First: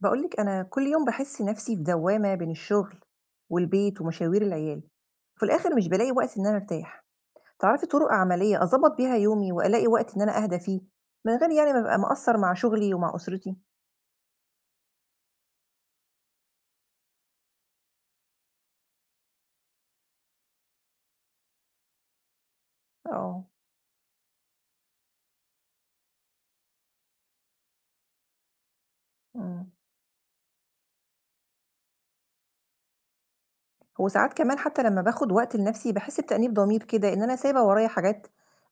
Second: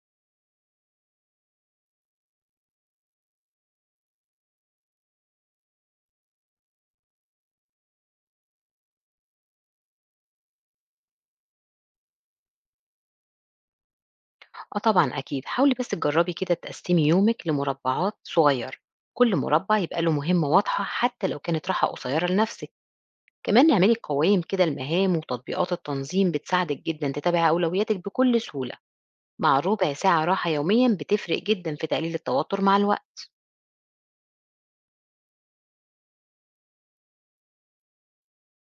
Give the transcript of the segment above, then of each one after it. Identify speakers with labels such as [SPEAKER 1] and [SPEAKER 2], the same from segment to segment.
[SPEAKER 1] بقولك أنا كل يوم بحس نفسي في دوامة بين الشغل والبيت ومشاوير العيال. في الآخر مش بلاقي وقت إن أنا أرتاح. تعرفي طرق عملية أظبط بيها يومي وألاقي وقت إن أنا أهدى فيه، من غير يعني ما أبقى مقصر مع شغلي ومع أسرتي؟
[SPEAKER 2] آه طبعًا أكيد، حاولي بس تجرّبي كده تقسّمي يومِك لمربعات صغيّرة، كل مربع يبقى له مهمة واضحة حتى لو كانت راحة قصيّرة لنفسِك،
[SPEAKER 1] اه.
[SPEAKER 2] كمان اعملي قوائم كده لمهام وتطبيقات التنظيم بتساعدِك جدًا تتابعي أولوياتِك بكل سهولة، مع
[SPEAKER 1] مم.
[SPEAKER 2] ¼ ساعة راحة يوميًا بتفرق جدًا في تقليل التوتر مع الوقت.
[SPEAKER 1] هو ساعات كمان حتى لما باخد وقت لنفسي بحس بتأنيب ضمير كده إن أنا سايبة ورايا حاجات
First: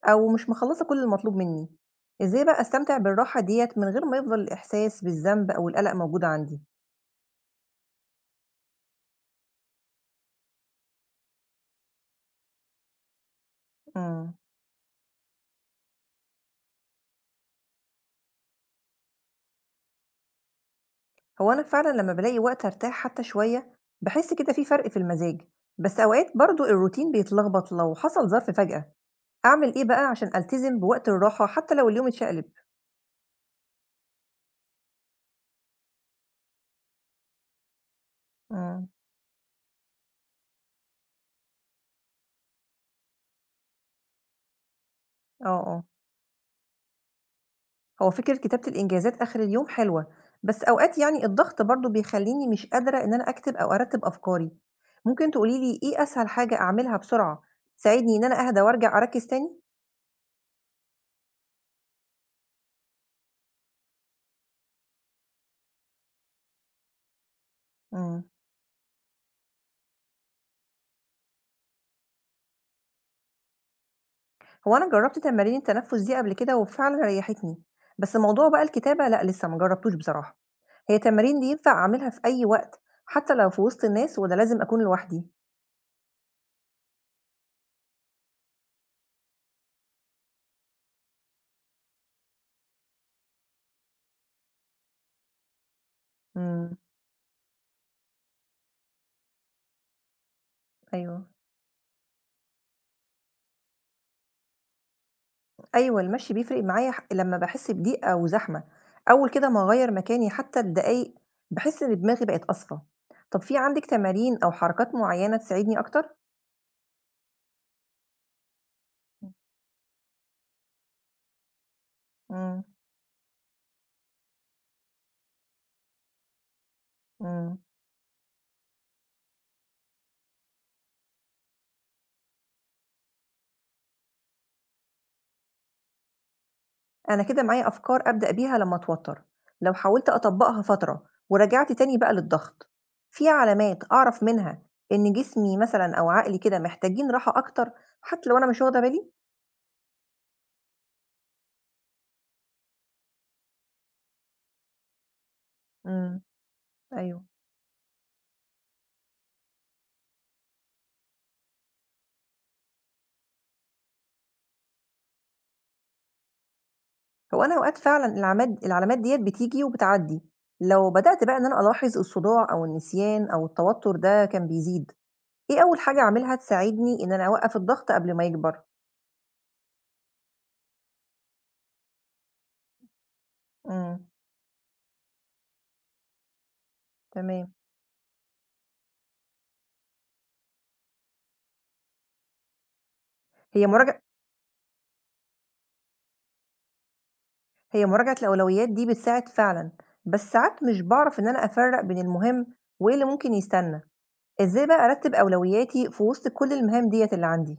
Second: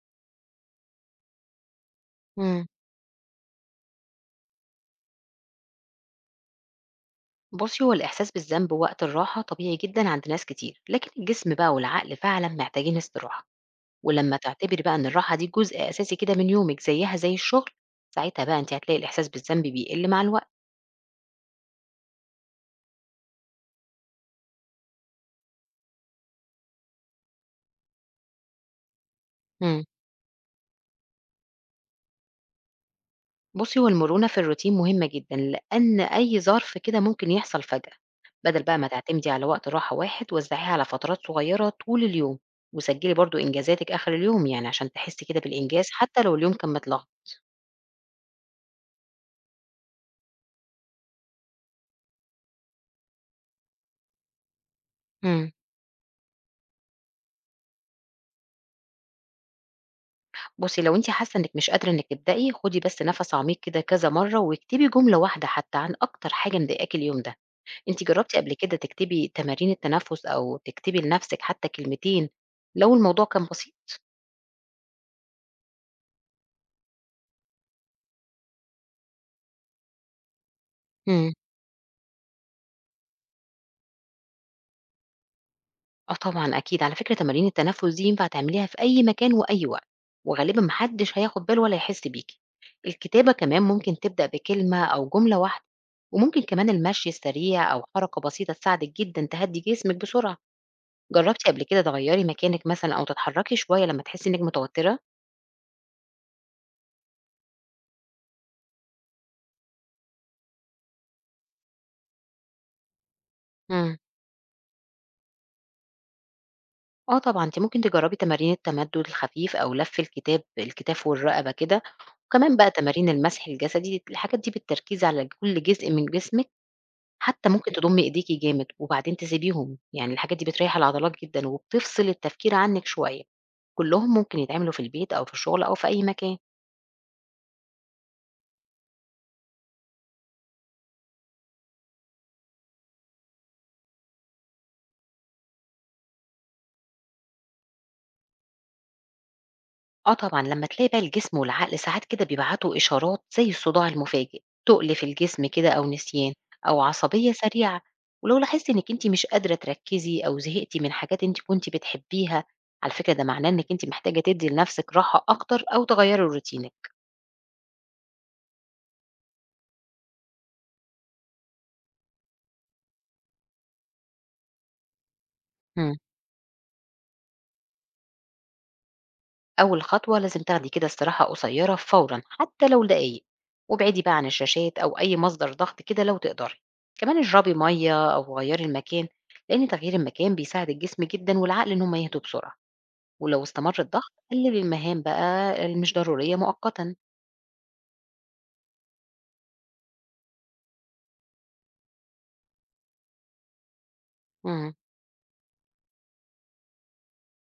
[SPEAKER 1] أو مش مخلصة كل المطلوب مني. إزاي بقى
[SPEAKER 2] امم.
[SPEAKER 1] أستمتع بالراحة ديت من غير ما يفضل الإحساس بالذنب أو القلق موجود عندي؟
[SPEAKER 2] بُصي، هو الإحساس بالذنب وقت الراحة طبيعي جدًا عند ناس كتير، لكن الجسم بقى والعقل فعلًا محتاجين استراحة.
[SPEAKER 1] مم.
[SPEAKER 2] ولمّا تعتبري بقى إن الراحة دي جزء أساسي كده من يومِك زيّها زي الشغل، ساعتها بقى أنتِ هتلاقي الإحساس بالذنب بيقل مع الوقت.
[SPEAKER 1] هو أنا فعلًا لمّا بالاقي وقت أرتاح حتى شوية، باحس كده في فرق في المزاج، بس أوقات برضه الروتين بيتلخبط لو حصل ظرف فجأة، أعمل
[SPEAKER 2] إمم.
[SPEAKER 1] إيه بقى عشان ألتزم بوقت الراحة حتى لو اليوم اتشقلب؟
[SPEAKER 2] بُصّي، هو المرونة في الروتين مهمة جدًا، لأن أي ظرف كده ممكن يحصل فجأة. بدل بقى ما
[SPEAKER 1] إمم.
[SPEAKER 2] تعتمدي على وقت راحة واحد، وزّعيها على فترات صغيّرة طول اليوم، وسجّلي برضه إنجازاتِك آخر اليوم، يعني عشان تحسّي كده
[SPEAKER 1] آه، آه،
[SPEAKER 2] بالإنجاز حتى لو اليوم كان متلخبط.
[SPEAKER 1] هو فكرة كتابة الإنجازات آخر اليوم حلوة، بس أوقات يعني الضغط برضه بيخلّيني مش قادرة إن أنا أكتب أو أرتّب أفكاري، ممكن
[SPEAKER 2] إمم.
[SPEAKER 1] تقولي لي إيه أسهل حاجة أعملها بسرعة تساعدني إن أنا أهدى وأرجع أركّز تاني؟
[SPEAKER 2] بُصّي، لو أنتِ حاسة إنِّك مش قادرة إنِّك تبدئي، خُدي بس نَفَس عميق كده كذا مرّة، واكتبي جملة واحدة حتى عن أكتر حاجة مضايقاكِ اليوم ده. أنتِ
[SPEAKER 1] إمم.
[SPEAKER 2] جرّبتِ قبل كده تكتبي تمارين التنفس أو تكتبي لنفسِك حتى كلمتين لو الموضوع كان بسيط؟
[SPEAKER 1] هو أنا جرّبت تمارين التنفس دي قبل كده وفعلًا ريّحتني، بس موضوع بقى الكتابة لأ لسه ما جرّبتوش بصراحة، هي
[SPEAKER 2] إمم.
[SPEAKER 1] تمارين دي ينفع أعملها في أي وقت حتى لو في وسط الناس والّا لازم أكون لوحدي؟
[SPEAKER 2] آه طبعًا أكيد. على فكرة تمارين التنفس دي ينفع تعمليها في أي مكان وأي وقت، وغالبًا ما حدش هياخد باله ولا هيحس بيكِ. الكتابة كمان ممكن تبدأ بكلمة أو جملة واحدة، وممكن كمان
[SPEAKER 1] إمم.
[SPEAKER 2] المشي السريع أو حركة بسيطة تساعدِك جدًا تهدّي جسمِك بسرعة.
[SPEAKER 1] أيوه.
[SPEAKER 2] جرّبتِ قبل كده تغيّري مكانِك مثلًا أو تتحركي شوية لمّا تحسي إنِّك متوترة؟
[SPEAKER 1] أيوه، المشي بيفرق معايا لمّا باحس بضيق أو زحمة، أول كده ما أغيّر مكاني حتى لدقايق باحس إن دماغي بقت أصفى. طب في عندِك
[SPEAKER 2] إمم.
[SPEAKER 1] تمارين أو حركات معيّنة تساعدني أكتر؟
[SPEAKER 2] آه طبعًا، أنتِ ممكن تجرّبي تمارين التمدُّد الخفيف أو لَف الكتاف والرقبة كده، وكمان
[SPEAKER 1] إمم.
[SPEAKER 2] بقى تمارين المسح الجسدي، الحاجات دي بالتركيز على كل جزء من جسمِك، حتى
[SPEAKER 1] إمم.
[SPEAKER 2] ممكن تضُمّي إيديكِ جامد وبعدين تسيبيهم، يعني الحاجات دي بتريّح العضلات جدًا وبتفصل التفكير عنِّك شوية، كُلّهم ممكن يتعملوا في البيت أو في الشغل أو في أي مكان.
[SPEAKER 1] أنا كده معايا أفكار أبدأ بيها لما أتوتر، لو حاولت أطبقها فترة ورجعت تاني بقى للضغط، في علامات أعرف منها إن جسمي مثلًا أو عقلي كده محتاجين راحة أكتر حتى لو أنا مش واخدة بالي؟
[SPEAKER 2] آه طبعًا، لمّا تلاقي بقى الجسم والعقل ساعات كده بيبعتوا إشارات زي الصداع المفاجئ، تُقل في الجسم كده أو
[SPEAKER 1] امم
[SPEAKER 2] نسيان أو
[SPEAKER 1] أيوه.
[SPEAKER 2] عصبية سريعة، ولو لاحظتِ إنِّك أنتِ مش قادرة تركّزي أو زهقتِ من حاجات أنتِ كنتِ بتحبيها، على فكرة ده معناه إنِّك أنتِ محتاجة تدّي لنفسِك راحة أكتر أو تغيّري روتينِك.
[SPEAKER 1] هو أنا أوقات فعلًا العلامات ديّة بتيجي وبتعدي، لو بدأت بقى إن أنا ألاحظ الصداع أو النسيان أو التوتر ده كان بيزيد، إيه أول
[SPEAKER 2] إمم.
[SPEAKER 1] حاجة أعملها تساعدني إن أنا أوقف الضغط قبل ما يكبر؟
[SPEAKER 2] أول خطوة لازم تاخدي كده استراحة قصيرة فورا حتى لو دقايق وابعدي
[SPEAKER 1] امم.
[SPEAKER 2] بقى عن الشاشات أو أي مصدر ضغط كده لو تقدري كمان اشربي
[SPEAKER 1] تمام.
[SPEAKER 2] مية أو غيري المكان لأن تغيير المكان بيساعد الجسم جدا والعقل إن هما يهدوا بسرعة ولو
[SPEAKER 1] هي
[SPEAKER 2] استمر
[SPEAKER 1] مراجعة
[SPEAKER 2] الضغط قللي المهام بقى اللي مش ضرورية مؤقتا.
[SPEAKER 1] هي مراجعة الأولويات دي بتساعد فعلًا، بس ساعات مش باعرف إن أنا أفرّق بين المهم وإيه اللي ممكن يستنى، إزاي
[SPEAKER 2] مم.
[SPEAKER 1] بقى أرتّب أولوياتي في وسط كل المهام ديّة اللي عندي؟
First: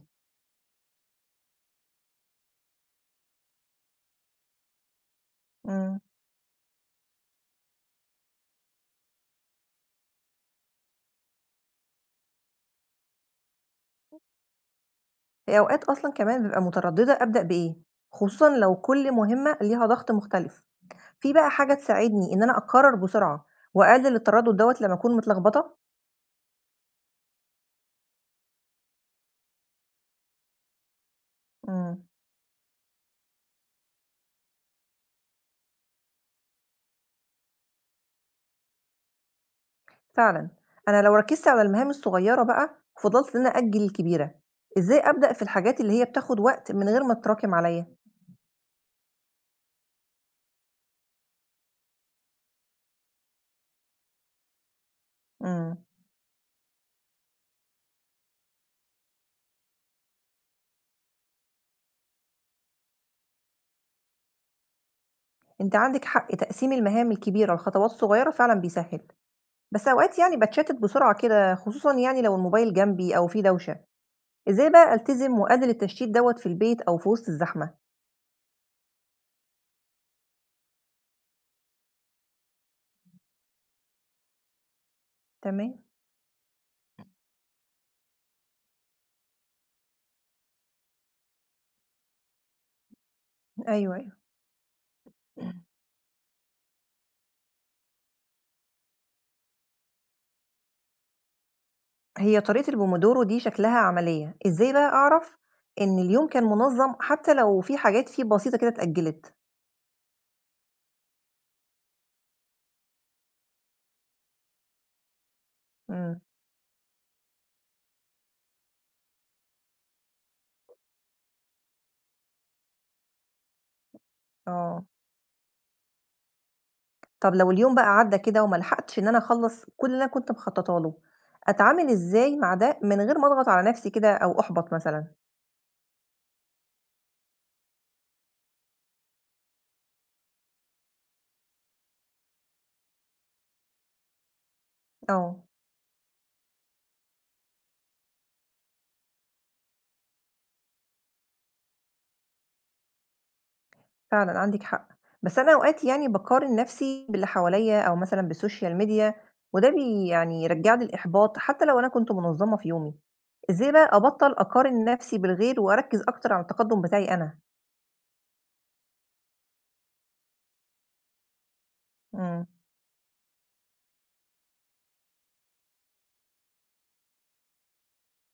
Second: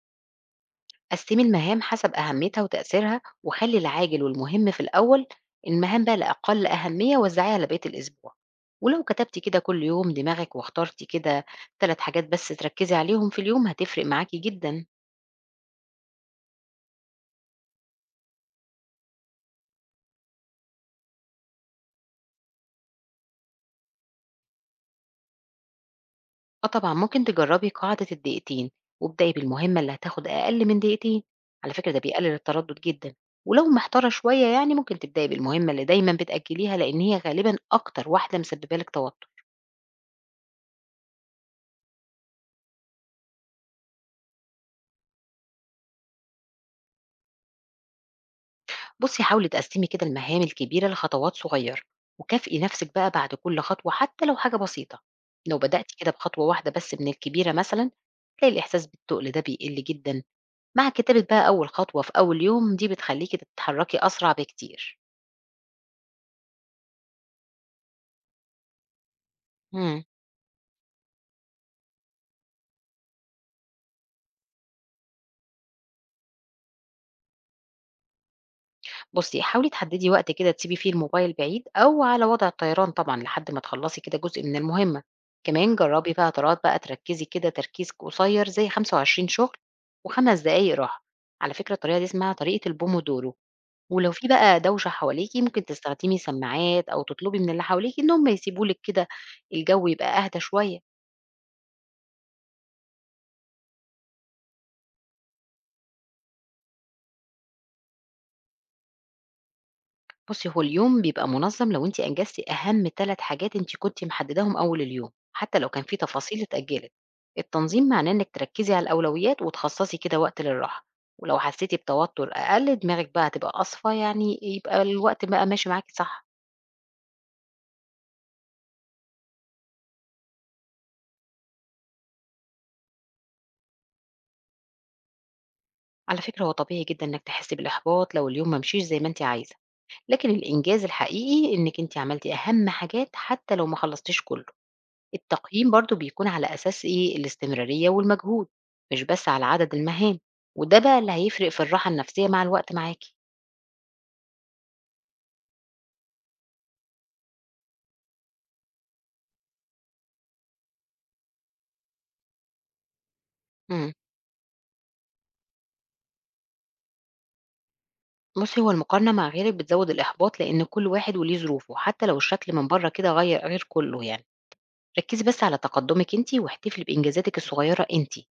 [SPEAKER 2] قسمي المهام حسب أهميتها وتأثيرها وخلي العاجل والمهم في الأول،
[SPEAKER 1] إمم.
[SPEAKER 2] المهام بقى الأقل أهمية وزعيها على بقية الأسبوع. ولو كتبتي كده كل يوم دماغك واخترتي كده 3 حاجات بس تركزي عليهم في اليوم هتفرق معاكي جدا.
[SPEAKER 1] في أوقات أصلًا كمان بابقى مترددة أبدأ بإيه، خصوصًا لو كل مهمة ليها ضغط مختلف، في بقى حاجة تساعدني إن أنا أقرر بسرعة وأقلل التردد دوّة لمّا أكون متلخبطة؟
[SPEAKER 2] اه طبعا ممكن تجربي قاعدة الدقيقتين وابدأي بالمهمة اللي هتاخد أقل من دقيقتين، على فكرة ده
[SPEAKER 1] إمم.
[SPEAKER 2] بيقلل التردد جدا. ولو محتارة شوية يعني ممكن تبدأي بالمهمة اللي دايما بتأجليها لأن هي غالبا أكتر واحدة مسببة لك توتر.
[SPEAKER 1] فعلًا. أنا لو ركزت على المهام الصغيرة بقى وفضلت إن أنا أأجل الكبيرة، إزاي أبدأ في الحاجات اللي هي بتاخد وقت من غير ما تتراكم عليَّ؟
[SPEAKER 2] بصي حاولي تقسمي كده المهام الكبيرة لخطوات صغيرة وكافئي نفسك بقى بعد كل خطوة حتى لو حاجة بسيطة. لو
[SPEAKER 1] إمم.
[SPEAKER 2] بدأتي كده بخطوة واحدة بس من الكبيرة مثلا تلاقي الإحساس بالتقل ده بيقل جدا، مع كتابة بقى أول خطوة في أول يوم دي بتخليكي تتحركي أسرع بكتير.
[SPEAKER 1] أنتِ عندِك حق، تقسيم المهام الكبيرة لخطوات صغيرة فعلًا بيسهّل، بس
[SPEAKER 2] مم.
[SPEAKER 1] أوقات يعني باتشتت بسرعة كده خصوصًا يعني لو الموبايل جنبي أو في دوشة، إزاي بقى ألتزم وأقلل التشتيت دوّة في البيت أو في وسط الزحمة؟
[SPEAKER 2] بُصّي، حاولي تحددي وقت كده تسيبي فيه الموبايل بعيد أو على وضع الطيران طبعًا لحد ما تخلّصي كده جزء من المهمة، كمان
[SPEAKER 1] تمام.
[SPEAKER 2] جرّبي فترات بقى تركّزي كده تركيز قصير زي 25 شغل و5 دقايق راحة، على فكرة الطريقة دي اسمها طريقة البومودورو،
[SPEAKER 1] أيوه،
[SPEAKER 2] ولو
[SPEAKER 1] أيوه.
[SPEAKER 2] في بقى دوشة حواليكِ ممكن تستخدمي سماعات أو تطلبي من اللي حواليكِ إن هم يسيبوا لِك كده الجو يبقى أهدى شوية.
[SPEAKER 1] هي طريقة البومودورو دي شكلها عملية، إزاي بقى أعرف إن اليوم كان منظم حتى لو في حاجات فيه بسيطة كده اتأجلت؟
[SPEAKER 2] بُصّي، هو اليوم بيبقى منظَّم لو أنتِ أنجزتِ أهم 3 حاجات أنتِ كنتِ محدّداهم أول اليوم، حتى لو كان في
[SPEAKER 1] إمم.
[SPEAKER 2] تفاصيل اتأجّلت. التنظيم معناه إنِّك تركّزي على الأولويات وتخصّصي كده وقت للراحة، ولو حسّيتِ بتوتُّر أقل دماغِك بقى هتبقى أصفى، يعني يبقى
[SPEAKER 1] آه.
[SPEAKER 2] الوقت بقى ماشي معاكِ صح.
[SPEAKER 1] طب لو اليوم بقى عدّى كده وما لحقتش إن أنا أخلّص كل اللي أنا كنت مخططة له، أتعامل إزاي مع ده من غير ما أضغط على نفسي كده أو أحبط مثلًا؟
[SPEAKER 2] على فكرة هو طبيعي جدًا إنِّك تحسّي بالإحباط لو اليوم ما مشيش زي ما أنتِ عايزة، لكن الإنجاز الحقيقي إنِّك أنتِ عملتِ أهم حاجات حتى لو ما خلّصتيش كُلّه.
[SPEAKER 1] آه.
[SPEAKER 2] التقييم برضو بيكون على أساس إيه الاستمرارية والمجهود مش بس على عدد المهام، وده بقى اللي هيفرق في الراحة النفسية مع الوقت معاكي.
[SPEAKER 1] فعلًا عندِك حق، بس أنا أوقات يعني باقارن نَفْسي باللي حواليّا أو مثلًا بالسوشيال ميديا وده يعني يرجّع لي الإحباط حتى لو أنا كنت منظّمة في يومي، إزاي بقى
[SPEAKER 2] امم
[SPEAKER 1] أبطّل أقارن نَفْسي بالغير وأركّز أكتر على التقدُّم بتاعي أنا؟
[SPEAKER 2] بصي هو المقارنة مع غيرك بتزود الإحباط لأن كل واحد وليه ظروفه حتى لو
[SPEAKER 1] إمم.
[SPEAKER 2] الشكل من بره كده غير غير كله يعني. ركزي بس على تقدمك انتي واحتفلي بإنجازاتك الصغيرة انتي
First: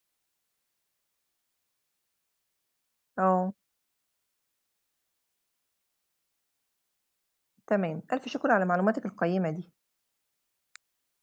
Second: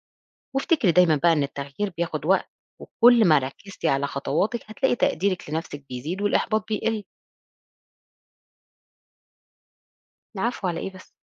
[SPEAKER 2] وافتكري دايما بقى إن التغيير بياخد وقت، وكل ما
[SPEAKER 1] آه.
[SPEAKER 2] ركزتي على خطواتك هتلاقي تقديرك لنفسك بيزيد والإحباط بيقل.
[SPEAKER 1] تمام، ألْف شكر على معلوماتِك القيّمة دي.
[SPEAKER 2] العفو على إيه بس.